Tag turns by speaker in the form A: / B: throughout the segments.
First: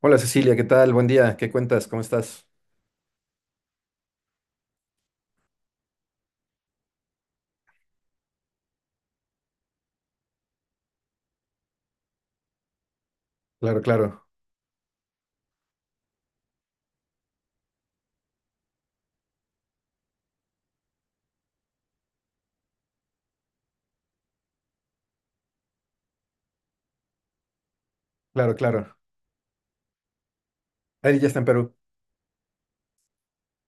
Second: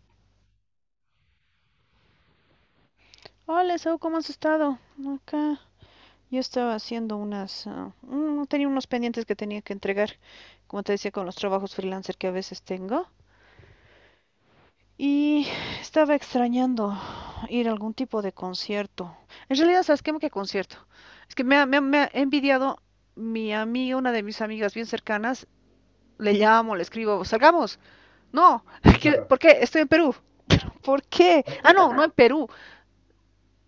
A: Hola Cecilia, ¿qué tal? Buen día, ¿qué cuentas? ¿Cómo estás?
B: Hola, Sau, ¿cómo has estado? Acá yo estaba haciendo tenía unos pendientes que tenía que entregar, como te decía, con los trabajos freelancer que a veces tengo.
A: Claro, claro,
B: Y estaba extrañando ir a algún tipo de concierto. En realidad, ¿sabes qué? ¿Qué concierto? Es que me ha envidiado mi amiga, una de mis amigas bien cercanas. Le llamo, le escribo, salgamos.
A: claro,
B: No,
A: claro.
B: Claro. ¿Por qué? Estoy en Perú. ¿Por
A: Ari ya está en
B: qué? Ah,
A: Perú.
B: no, no en Perú.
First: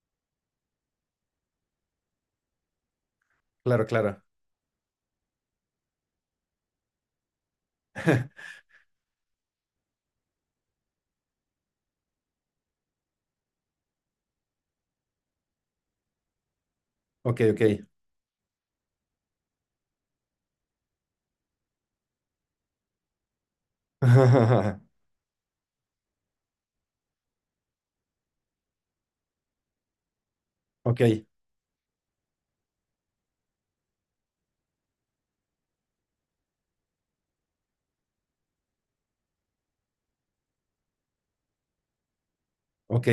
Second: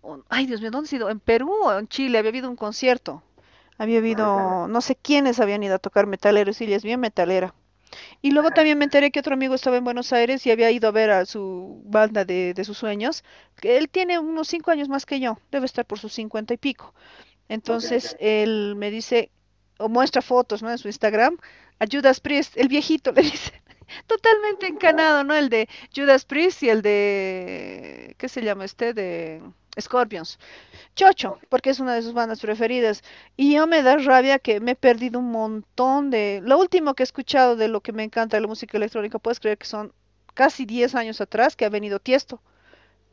B: Ay, Dios mío, ¿dónde he ido? En Perú o en Chile había habido un concierto.
A: Claro,
B: Había
A: claro.
B: habido, no sé quiénes habían ido a tocar metaleros y ella es bien metalera. Y luego también me enteré que otro amigo estaba en Buenos Aires y había ido a ver a su banda de sus sueños. Que él tiene unos 5 años más que yo, debe estar por sus 50 y pico.
A: Ok, ok.
B: Entonces él me dice, o muestra fotos, ¿no? En su Instagram, a Judas Priest, el viejito, le dice. Totalmente encanado, ¿no? El de Judas Priest y el de, ¿qué se llama este? De Scorpions.
A: Ok,
B: Chocho, porque es una de sus bandas preferidas. Y yo me da rabia que me he perdido un montón de. Lo último que he escuchado de lo que me encanta de la música electrónica, puedes creer que son casi 10 años atrás que ha venido Tiesto.
A: ok.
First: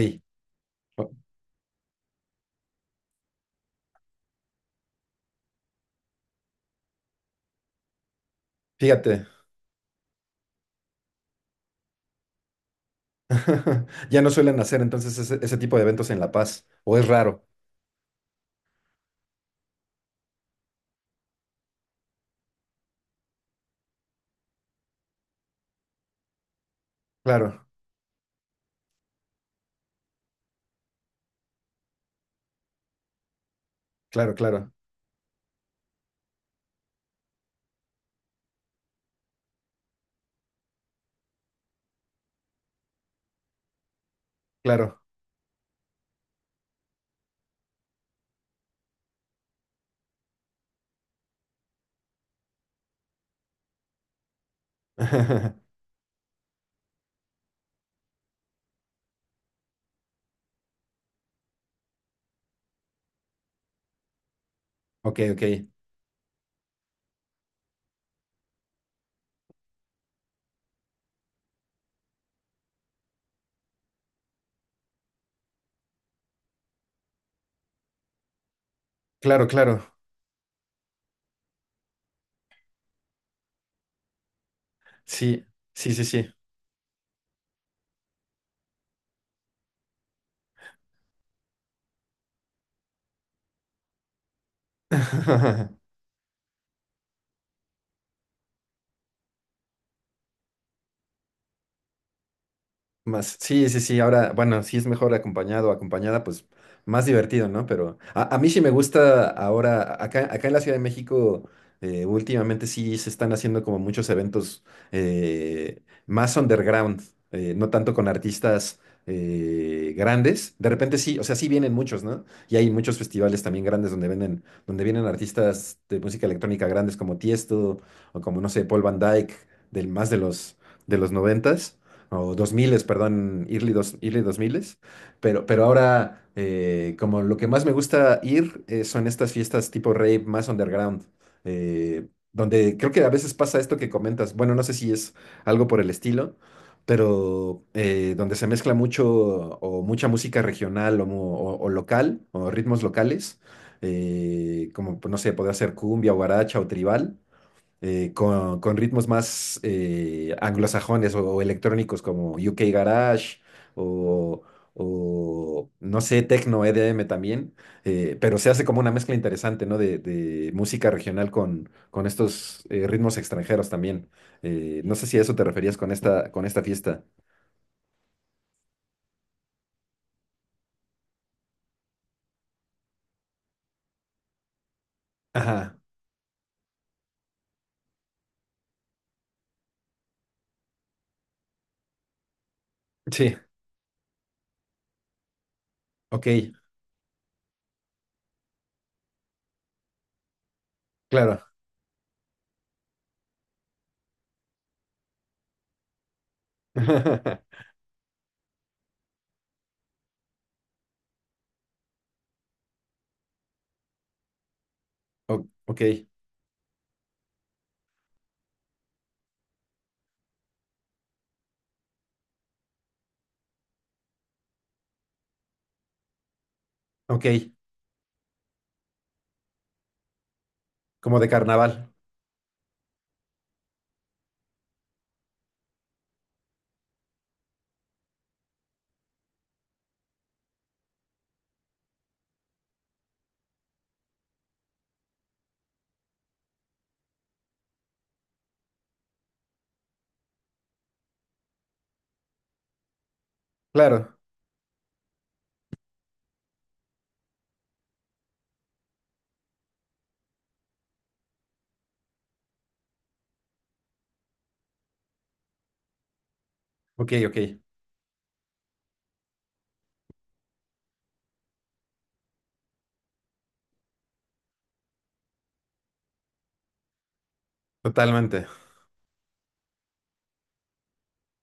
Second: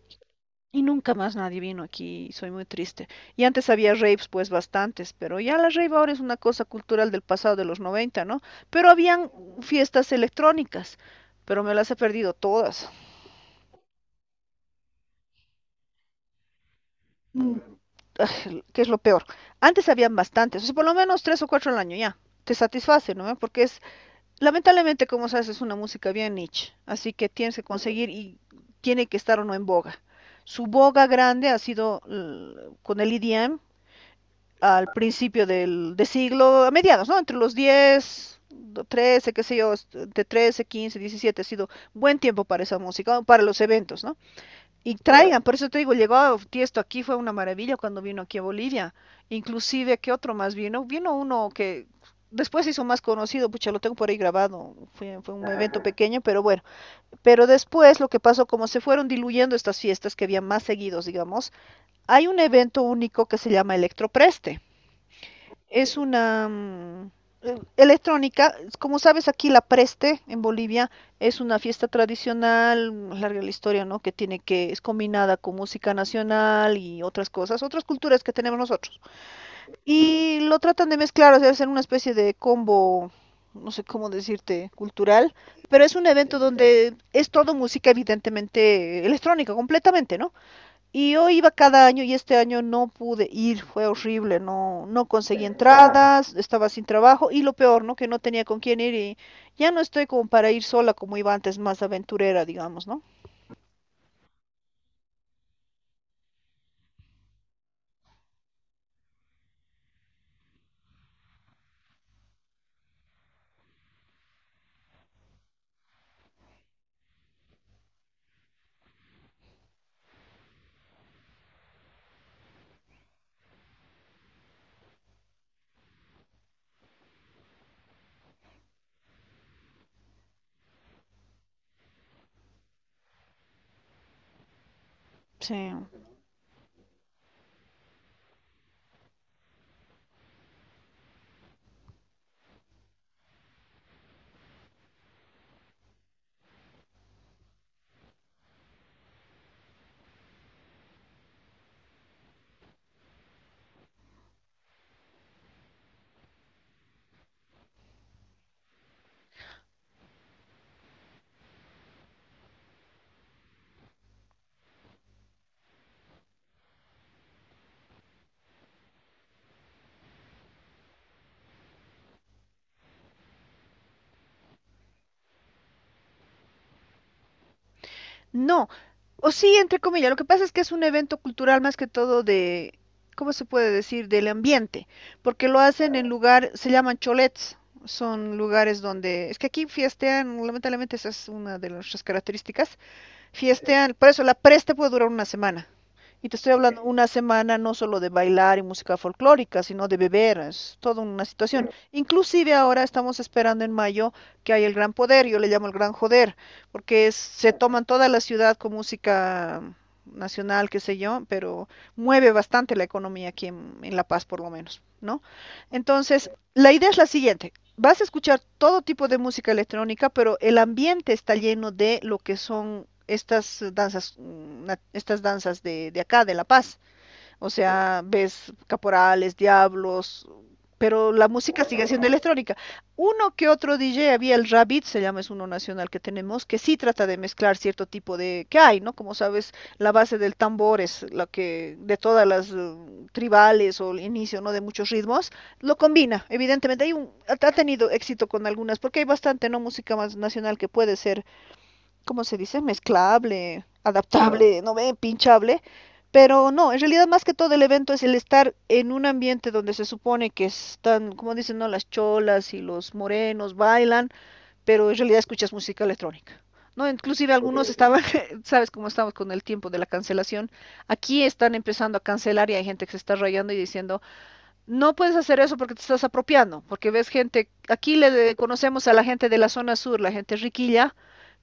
B: Y nunca
A: O-
B: más nadie vino aquí, soy muy triste. Y antes había raves, pues bastantes, pero ya la rave ahora es una cosa cultural del pasado de los 90, ¿no? Pero
A: Fíjate.
B: habían fiestas electrónicas, pero me las he perdido todas,
A: Ya no suelen hacer entonces ese tipo de eventos en La Paz, o es raro.
B: que es lo peor. Antes habían bastantes, o sea, por lo menos tres o cuatro al año ya, te satisface, ¿no? Porque es Lamentablemente, como sabes, es una música bien niche, así que tienes que
A: Claro,
B: conseguir y tiene que estar o no en boga. Su boga grande ha sido con el EDM
A: claro, claro,
B: al principio del de siglo, a mediados, ¿no? Entre los 10, 13, qué sé yo, de 13, 15, 17, ha sido buen tiempo para esa música, o para los eventos, ¿no? Y
A: claro.
B: traigan, por eso te digo, llegó a Tiesto aquí, fue una maravilla cuando vino aquí a Bolivia. Inclusive, ¿qué otro más vino? Vino uno que después se hizo más conocido, pucha, lo tengo por ahí grabado, fue un evento pequeño, pero bueno. Pero después lo que pasó, como se fueron diluyendo estas fiestas que había más seguidos, digamos, hay un evento único que se llama Electropreste.
A: Ok, ok.
B: Es una electrónica, como sabes aquí la Preste en Bolivia es una fiesta tradicional, larga la historia, ¿no? Que tiene que es combinada con música nacional y otras cosas, otras culturas que tenemos nosotros.
A: Claro, claro.
B: Y lo tratan de mezclar, o sea, hacer una especie de combo, no sé cómo decirte, cultural,
A: Sí,
B: pero
A: sí,
B: es
A: sí,
B: un
A: sí.
B: evento donde es todo música evidentemente electrónica completamente, ¿no? Y yo iba cada año y este año no pude ir, fue horrible, no, no conseguí entradas, estaba sin trabajo y lo peor, ¿no? Que no tenía con quién ir y ya no estoy como para ir sola como iba antes, más aventurera, digamos, ¿no?
A: Más, sí, sí, sí, ahora, bueno, si es mejor acompañado o acompañada, pues más divertido, ¿no? Pero a mí sí me gusta ahora, acá en la Ciudad de México. Últimamente sí se están haciendo como muchos eventos, más underground, no tanto con artistas grandes. De repente sí, o sea, sí vienen muchos, ¿no? Y hay muchos festivales también grandes donde venden, donde vienen artistas de música electrónica grandes como Tiesto o, como no sé, Paul Van Dyke, del más de los noventas o 2000, perdón, early 2000. Pero
B: Sí.
A: ahora, como lo que más me gusta ir, son estas fiestas tipo rave más underground, eh, donde creo que a veces pasa esto que comentas. Bueno, no sé si es algo por el estilo, pero, donde se mezcla mucho o mucha música regional o, o local o ritmos locales, como, pues no sé, podría ser cumbia, guaracha o tribal, con ritmos más, anglosajones o electrónicos, como UK Garage o, no sé, Tecno EDM también. Pero se hace como una mezcla interesante, ¿no? De música regional con estos, ritmos extranjeros también. No sé si a eso te referías con esta fiesta.
B: No, o sí, entre comillas, lo que pasa es que es un evento cultural más que todo de, ¿cómo se puede decir? Del ambiente, porque lo
A: Ajá,
B: hacen en lugar, se llaman cholets, son lugares donde, es que aquí fiestean, lamentablemente esa es una de nuestras características.
A: sí,
B: Fiestean, por eso la preste puede durar una semana.
A: ok,
B: Y te estoy hablando una semana no solo de bailar y música folclórica, sino de beber, es toda una
A: claro.
B: situación. Inclusive ahora estamos esperando en mayo que hay el gran poder, yo le llamo el gran joder, porque se toman toda la ciudad con música nacional, qué sé yo, pero mueve bastante la economía aquí en La Paz por lo menos, ¿no?
A: Ok,
B: Entonces, la idea es la siguiente, vas a escuchar todo tipo de música electrónica, pero el ambiente está lleno de lo que son estas danzas, estas danzas de acá, de La Paz.
A: ok,
B: O sea, ves caporales, diablos, pero
A: como de
B: la música sigue
A: carnaval.
B: siendo electrónica. Uno que otro DJ, había el Rabbit, se llama, es uno nacional que tenemos, que sí trata de mezclar cierto tipo de, que hay, ¿no? Como sabes, la base del tambor es la que, de todas las tribales o el inicio, ¿no? De muchos ritmos, lo combina, evidentemente, hay un, ha ha tenido éxito con algunas, porque hay bastante, ¿no? Música más nacional que puede ser ¿cómo se dice? Mezclable,
A: Claro,
B: adaptable, no ve, pinchable. Pero no, en realidad más que todo el evento es el estar en un ambiente donde se supone que están, como dicen, no, las cholas y los morenos bailan, pero en realidad escuchas música electrónica. No,
A: ok,
B: inclusive
A: ok,
B: algunos estaban, sabes cómo estamos con el tiempo de la cancelación. Aquí están empezando a cancelar y hay gente que se está rayando y diciendo, no puedes hacer eso porque te estás apropiando, porque ves gente, aquí le
A: totalmente.
B: conocemos a la gente de la zona sur, la gente riquilla,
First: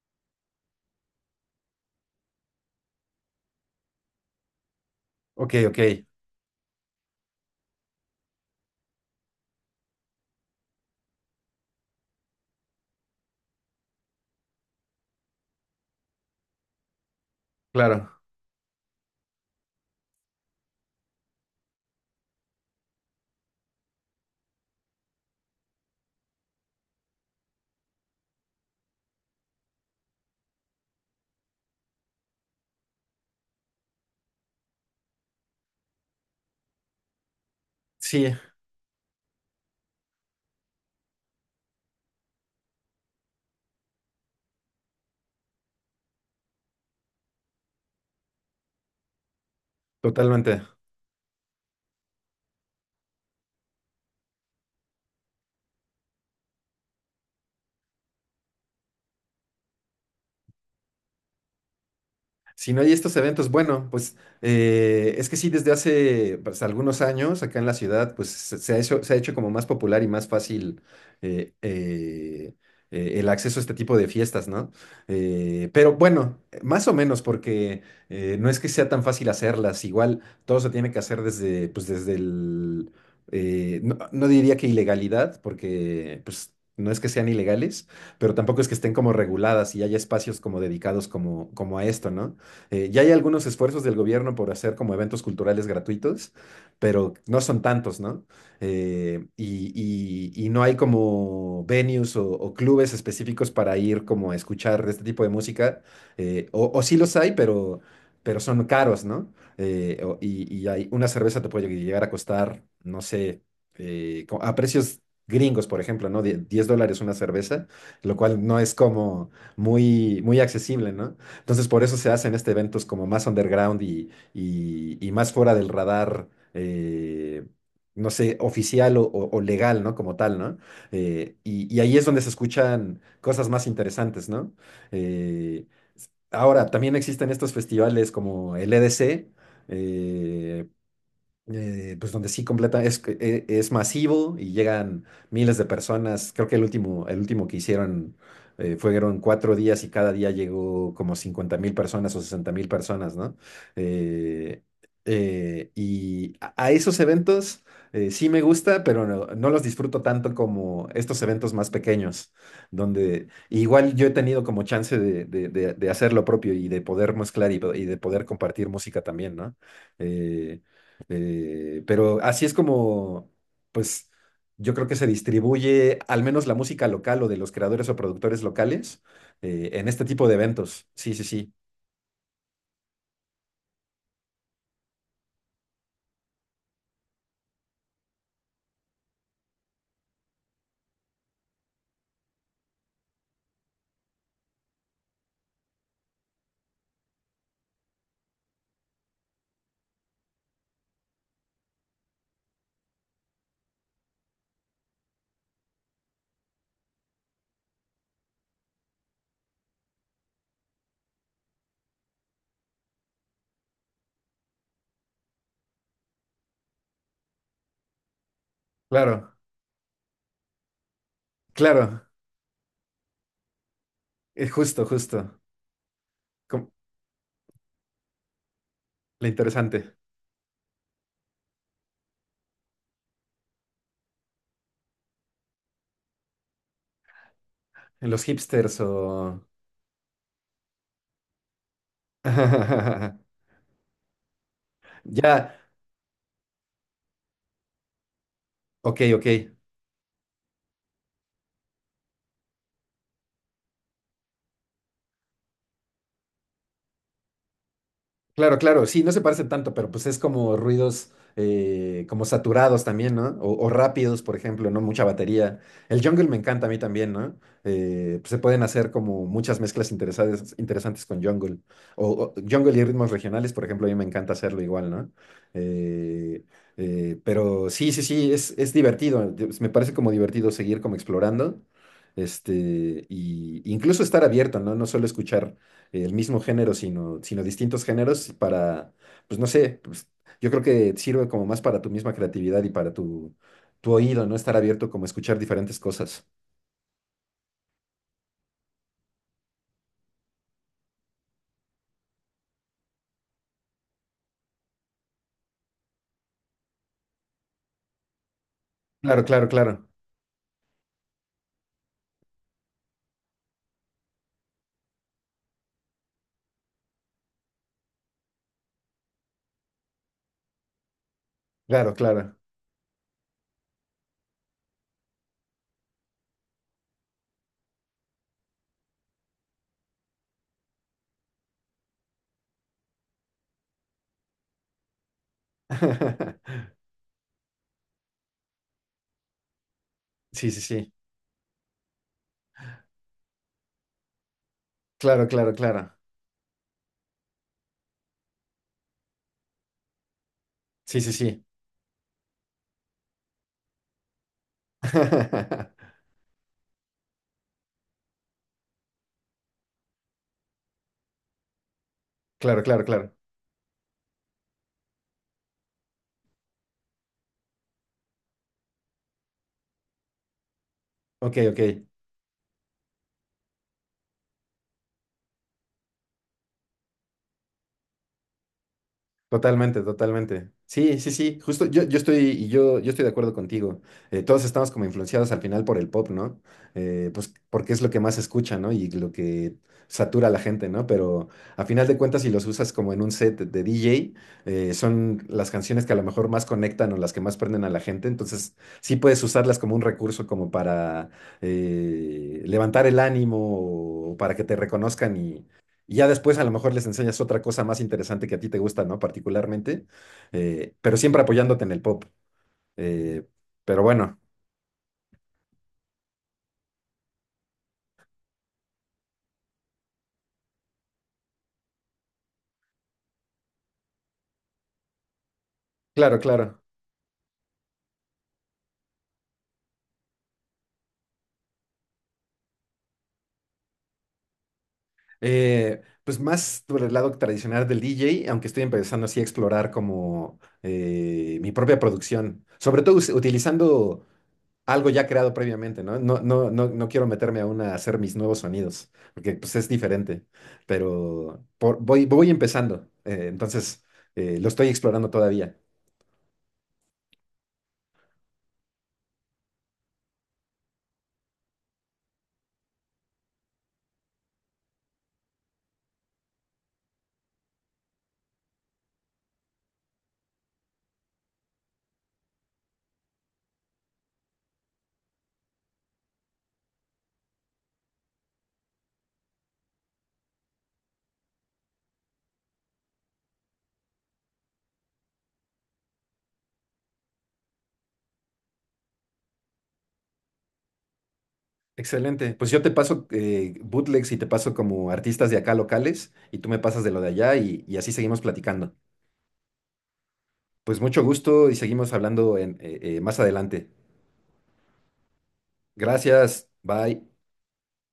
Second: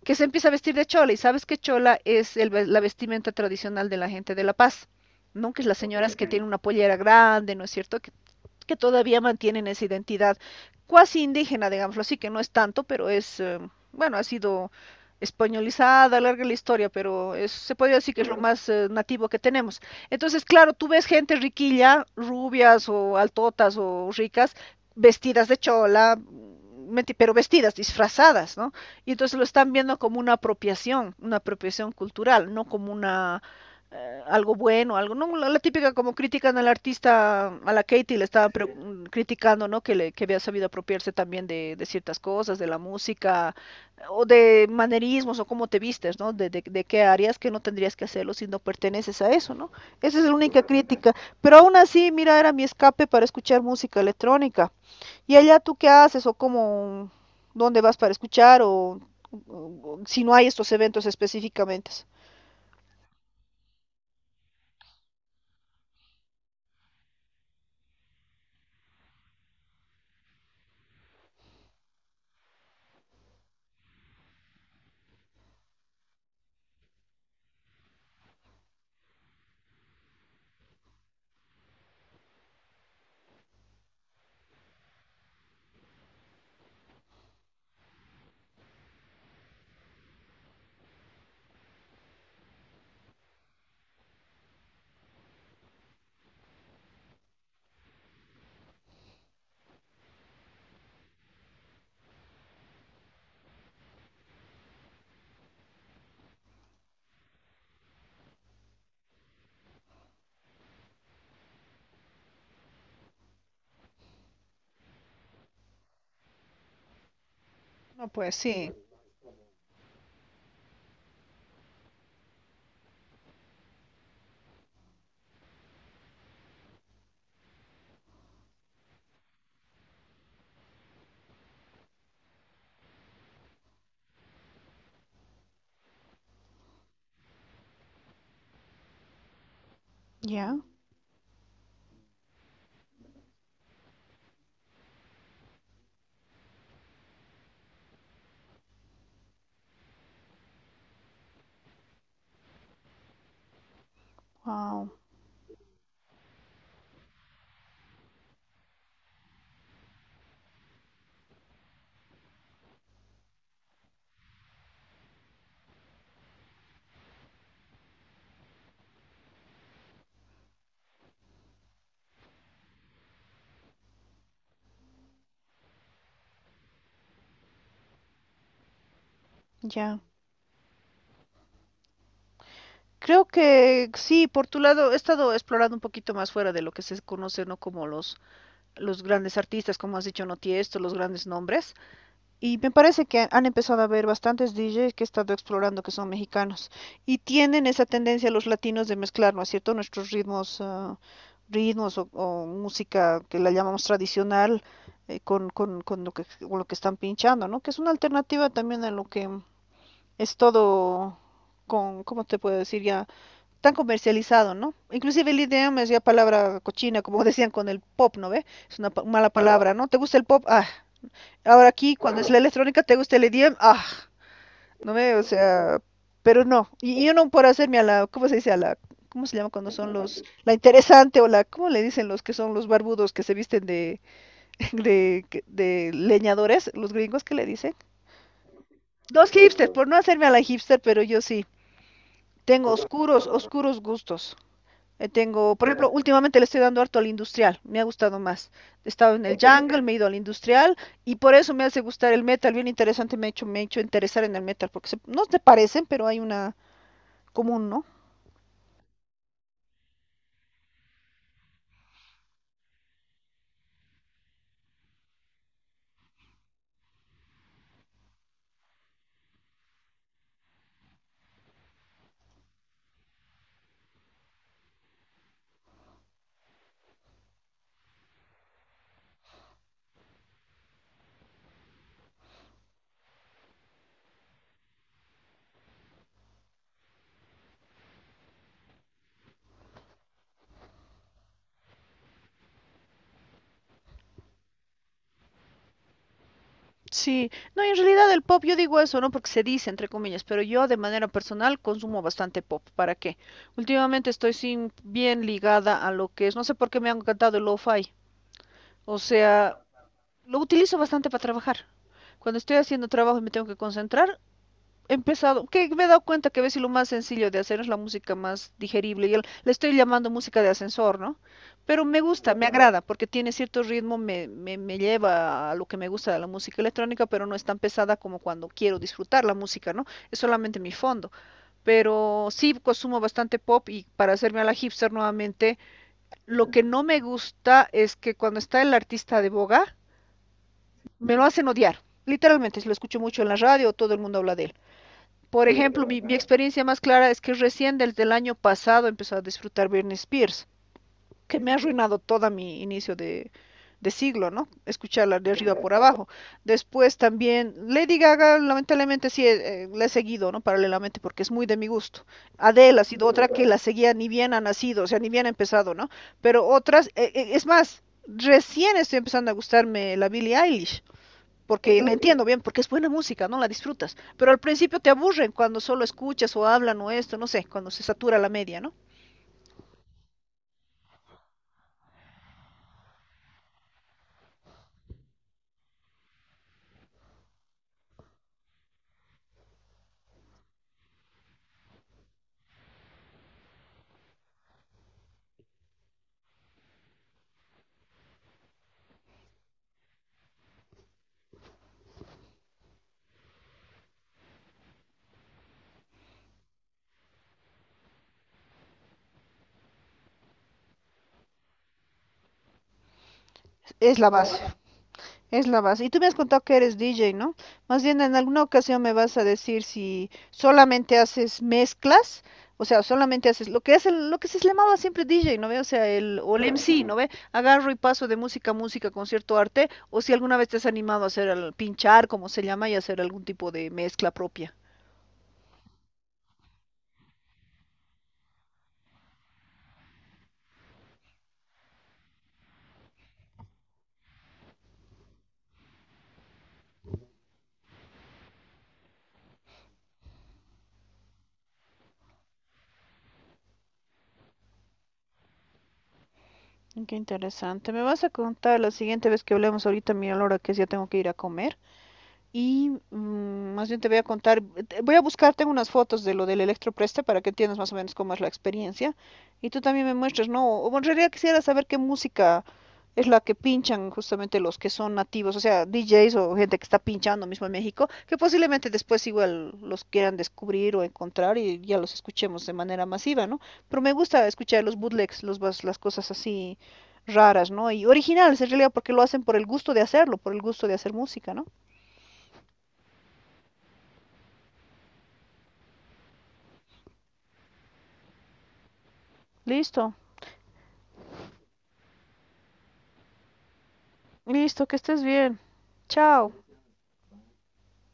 B: que se empieza a vestir de chola. Y sabes que chola es el la vestimenta tradicional de la gente de La Paz, ¿no?
A: Ok,
B: Que es las
A: ok,
B: señoras que tienen una pollera grande, ¿no es cierto? Que todavía mantienen esa identidad cuasi indígena, digámoslo así, que no es tanto, pero es, bueno, ha sido españolizada, larga la historia, pero es, se podría decir
A: claro.
B: que es lo más nativo que tenemos. Entonces, claro, tú ves gente riquilla, rubias o altotas o ricas, vestidas de chola, pero vestidas, disfrazadas, ¿no? Y entonces lo están viendo como una apropiación cultural, no como una algo bueno, algo, no, la típica como critican al artista, a la Katy le
A: Sí,
B: estaban criticando, ¿no? Que había sabido apropiarse también de ciertas cosas, de la música, o de manerismos, o cómo te vistes, ¿no? De qué áreas que no tendrías que hacerlo si no perteneces a eso, ¿no? Esa es la
A: totalmente.
B: única crítica. Pero aún así, mira, era mi escape para escuchar música electrónica. ¿Y allá tú qué haces? ¿O cómo, dónde vas para escuchar? ¿O si no hay estos eventos específicamente?
A: Si no hay estos eventos, bueno, pues, es que sí, desde hace, pues, algunos años acá en la ciudad, pues se ha hecho como más popular y más fácil, eh, eh, el acceso a este tipo de fiestas, ¿no? Pero bueno, más o menos, porque, no es que sea tan fácil hacerlas, igual todo se tiene que hacer desde, pues desde el, no diría que ilegalidad, porque, pues, no es que sean ilegales, pero tampoco es que estén como reguladas y haya espacios como dedicados, como a esto, ¿no? Ya hay algunos esfuerzos del gobierno por hacer como eventos culturales gratuitos, pero no son tantos, ¿no? Y no hay como venues o clubes específicos para ir como a escuchar este tipo de música, o sí los hay, pero son caros, ¿no? Y hay, una cerveza te puede llegar a costar, no sé, a precios gringos, por ejemplo, ¿no? $10 una cerveza,
B: No,
A: lo
B: pues
A: cual no
B: sí.
A: es como muy, muy accesible, ¿no? Entonces, por eso se hacen este eventos como más underground y más fuera del radar, no sé, oficial o legal, ¿no? Como tal, ¿no? Y ahí es donde se escuchan cosas más interesantes, ¿no? Eh, ahora, también existen estos festivales como el EDC.
B: ¿Ya?
A: eh, pues donde sí completa, es, que, es masivo y llegan miles de personas. Creo que el último que hicieron, fueron 4 días y cada día llegó como 50.000 personas o 60.000 personas, ¿no? Eh,
B: Wow,
A: y a esos eventos, sí me gusta, pero no los disfruto tanto como estos eventos más pequeños, donde igual yo he tenido como chance de hacer lo propio y de poder mezclar y de poder compartir música también, ¿no? Eh, pero así es como, pues, yo creo que se distribuye al menos la música local o de los creadores o productores locales, en
B: ya.
A: este tipo de eventos. Sí, sí, sí.
B: Creo que sí, por tu lado, he estado explorando un poquito más fuera de lo que se conoce, ¿no? Como los grandes artistas, como has dicho, no Tiesto, los grandes nombres. Y me parece que han empezado a haber bastantes DJs que he estado explorando que son mexicanos. Y tienen esa tendencia los latinos de mezclar, ¿no es cierto? Nuestros ritmos, ritmos o música que la llamamos tradicional con lo que están pinchando, ¿no? Que es una alternativa también a lo que es todo con, ¿cómo te puedo decir? Ya tan comercializado, ¿no? Inclusive el idioma es ya palabra cochina, como decían con el pop, ¿no ve? Es una mala
A: Claro,
B: palabra, ¿no? ¿Te gusta el pop? Ah. Ahora aquí,
A: claro.
B: cuando es la electrónica, ¿te gusta el idioma? Ah.
A: Justo,
B: ¿No ve? O
A: justo.
B: sea, pero no.
A: Com-
B: Y yo no por hacerme a la, ¿cómo se dice? A la, ¿cómo
A: lo
B: se llama cuando son
A: interesante.
B: la interesante o la, ¿cómo le dicen los que son los barbudos que se visten de, de leñadores? Los gringos, ¿qué le dicen?
A: En los hipsters
B: Los
A: o...
B: hipsters, por no hacerme a la hipster, pero yo sí. Tengo oscuros, oscuros gustos. Eh,
A: Ya,
B: tengo, por ejemplo, últimamente le estoy dando harto al industrial, me ha gustado más. He
A: ok,
B: estado en
A: ok.
B: el jungle, me he ido al industrial y por eso me hace gustar el metal, bien interesante, me ha hecho interesar en el metal, porque no se parecen, pero hay una común, ¿no?
A: Claro, claro, sí, no se parecen tanto, pero pues es como ruidos, como saturados también, ¿no? O rápidos, por ejemplo, ¿no? Mucha batería. El jungle me encanta a mí también, ¿no? Pues se pueden hacer como muchas mezclas interesantes con jungle. O jungle y ritmos regionales, por ejemplo, a mí me encanta hacerlo igual, ¿no? Eh, pero sí, sí, sí, es divertido. Me parece como divertido seguir como explorando. Este, y incluso estar abierto, ¿no? No solo escuchar el mismo género, sino distintos géneros para, pues no sé, pues, yo creo que sirve como más para tu misma creatividad y para tu oído, ¿no? Estar abierto como a escuchar diferentes cosas.
B: Sí, no, y en realidad el pop, yo digo eso, ¿no? Porque se dice, entre comillas, pero yo de manera personal consumo bastante pop. ¿Para qué? Últimamente estoy sin, bien ligada a lo que es, no sé por qué me ha encantado el lo-fi. O
A: Claro, claro,
B: sea,
A: claro,
B: lo utilizo bastante para trabajar. Cuando estoy haciendo trabajo y me tengo que concentrar, he empezado, que me he dado cuenta que a veces lo más sencillo de hacer es la música más digerible. Y le estoy llamando música de ascensor, ¿no? Pero
A: claro,
B: me gusta,
A: claro.
B: me agrada, porque tiene cierto ritmo, me lleva a lo que me gusta de la música electrónica, pero no es tan pesada como cuando quiero disfrutar la música, ¿no? Es solamente mi fondo. Pero sí consumo bastante pop y para hacerme a la hipster nuevamente, lo que no me gusta es que cuando está el artista de boga,
A: Sí, sí, sí.
B: me lo hacen odiar. Literalmente, si lo escucho mucho en la radio, todo el mundo habla de él.
A: Claro,
B: Por
A: claro,
B: ejemplo,
A: claro.
B: mi experiencia más clara es que recién desde el año pasado empezó a disfrutar Britney Spears,
A: Sí, sí,
B: que
A: sí.
B: me ha arruinado todo mi inicio de siglo, ¿no? Escucharla de arriba por abajo. Después también Lady Gaga, lamentablemente sí, la he seguido, ¿no? Paralelamente, porque es muy de mi gusto.
A: Claro,
B: Adele
A: claro,
B: ha sido
A: claro.
B: otra que la seguía ni bien ha nacido, o sea, ni bien ha empezado, ¿no? Pero otras, es más, recién estoy empezando a gustarme la Billie Eilish
A: Ok, ok.
B: porque me entiendo bien, porque es buena música, ¿no? La disfrutas, pero al principio te aburren cuando solo escuchas o hablan o esto, no sé, cuando se satura la media, ¿no?
A: Totalmente, totalmente. Sí, sí, sí, justo yo estoy de acuerdo contigo. Todos estamos como influenciados al final por el pop, ¿no? Pues porque es lo que más se escucha, ¿no? Y lo que satura a la gente, ¿no? Pero a final de cuentas, si los usas como en un set de DJ, son las canciones que a lo mejor más conectan o las que más prenden a la gente. Entonces, sí puedes usarlas como un recurso como para, levantar el ánimo o para que te reconozcan, y ya después a lo mejor les enseñas otra cosa más interesante que a ti te gusta, ¿no? Particularmente, pero siempre apoyándote en el pop. Eh, pero
B: Es la
A: bueno,
B: base, es la base. Y tú me has contado que eres DJ, ¿no? Más bien en alguna ocasión me vas a decir si solamente haces mezclas, o sea, solamente haces lo que es lo que se llamaba siempre DJ, ¿no ve? O sea,
A: claro,
B: el o el
A: claro.
B: MC, ¿no ve? Agarro y paso de música a música, concierto a arte, o si alguna vez te has animado a hacer el pinchar, como se llama, y hacer algún tipo de mezcla propia.
A: Pues más por el lado tradicional del DJ, aunque estoy empezando así a explorar como, mi propia producción, sobre todo utilizando algo ya creado previamente, ¿no? No, no, no, no quiero meterme aún a hacer mis nuevos sonidos, porque pues es diferente, pero voy empezando, entonces, lo estoy explorando todavía.
B: Qué interesante. Me vas a contar la siguiente vez que hablemos ahorita, mira la hora que es, ya tengo que ir a comer. Y, más bien te voy a contar, voy a buscar, tengo unas fotos de lo del electropreste para que entiendas más o menos cómo es la experiencia. Y tú también me muestres, ¿no? O en realidad quisiera saber qué música es la que pinchan justamente los que son nativos, o sea, DJs o gente que está pinchando mismo en México, que posiblemente después igual los quieran descubrir o encontrar y ya los escuchemos de manera masiva, ¿no? Pero me gusta escuchar los bootlegs, las cosas así raras, ¿no? Y originales en realidad porque lo hacen por el gusto de hacerlo, por el gusto de hacer música, ¿no?
A: Excelente. Pues yo te paso, bootlegs y te paso como artistas de acá locales y tú me pasas de lo de allá, y así seguimos platicando.
B: Listo.
A: Pues mucho gusto y seguimos hablando, más adelante.
B: Listo, que estés bien. Chao.
A: Gracias. Bye.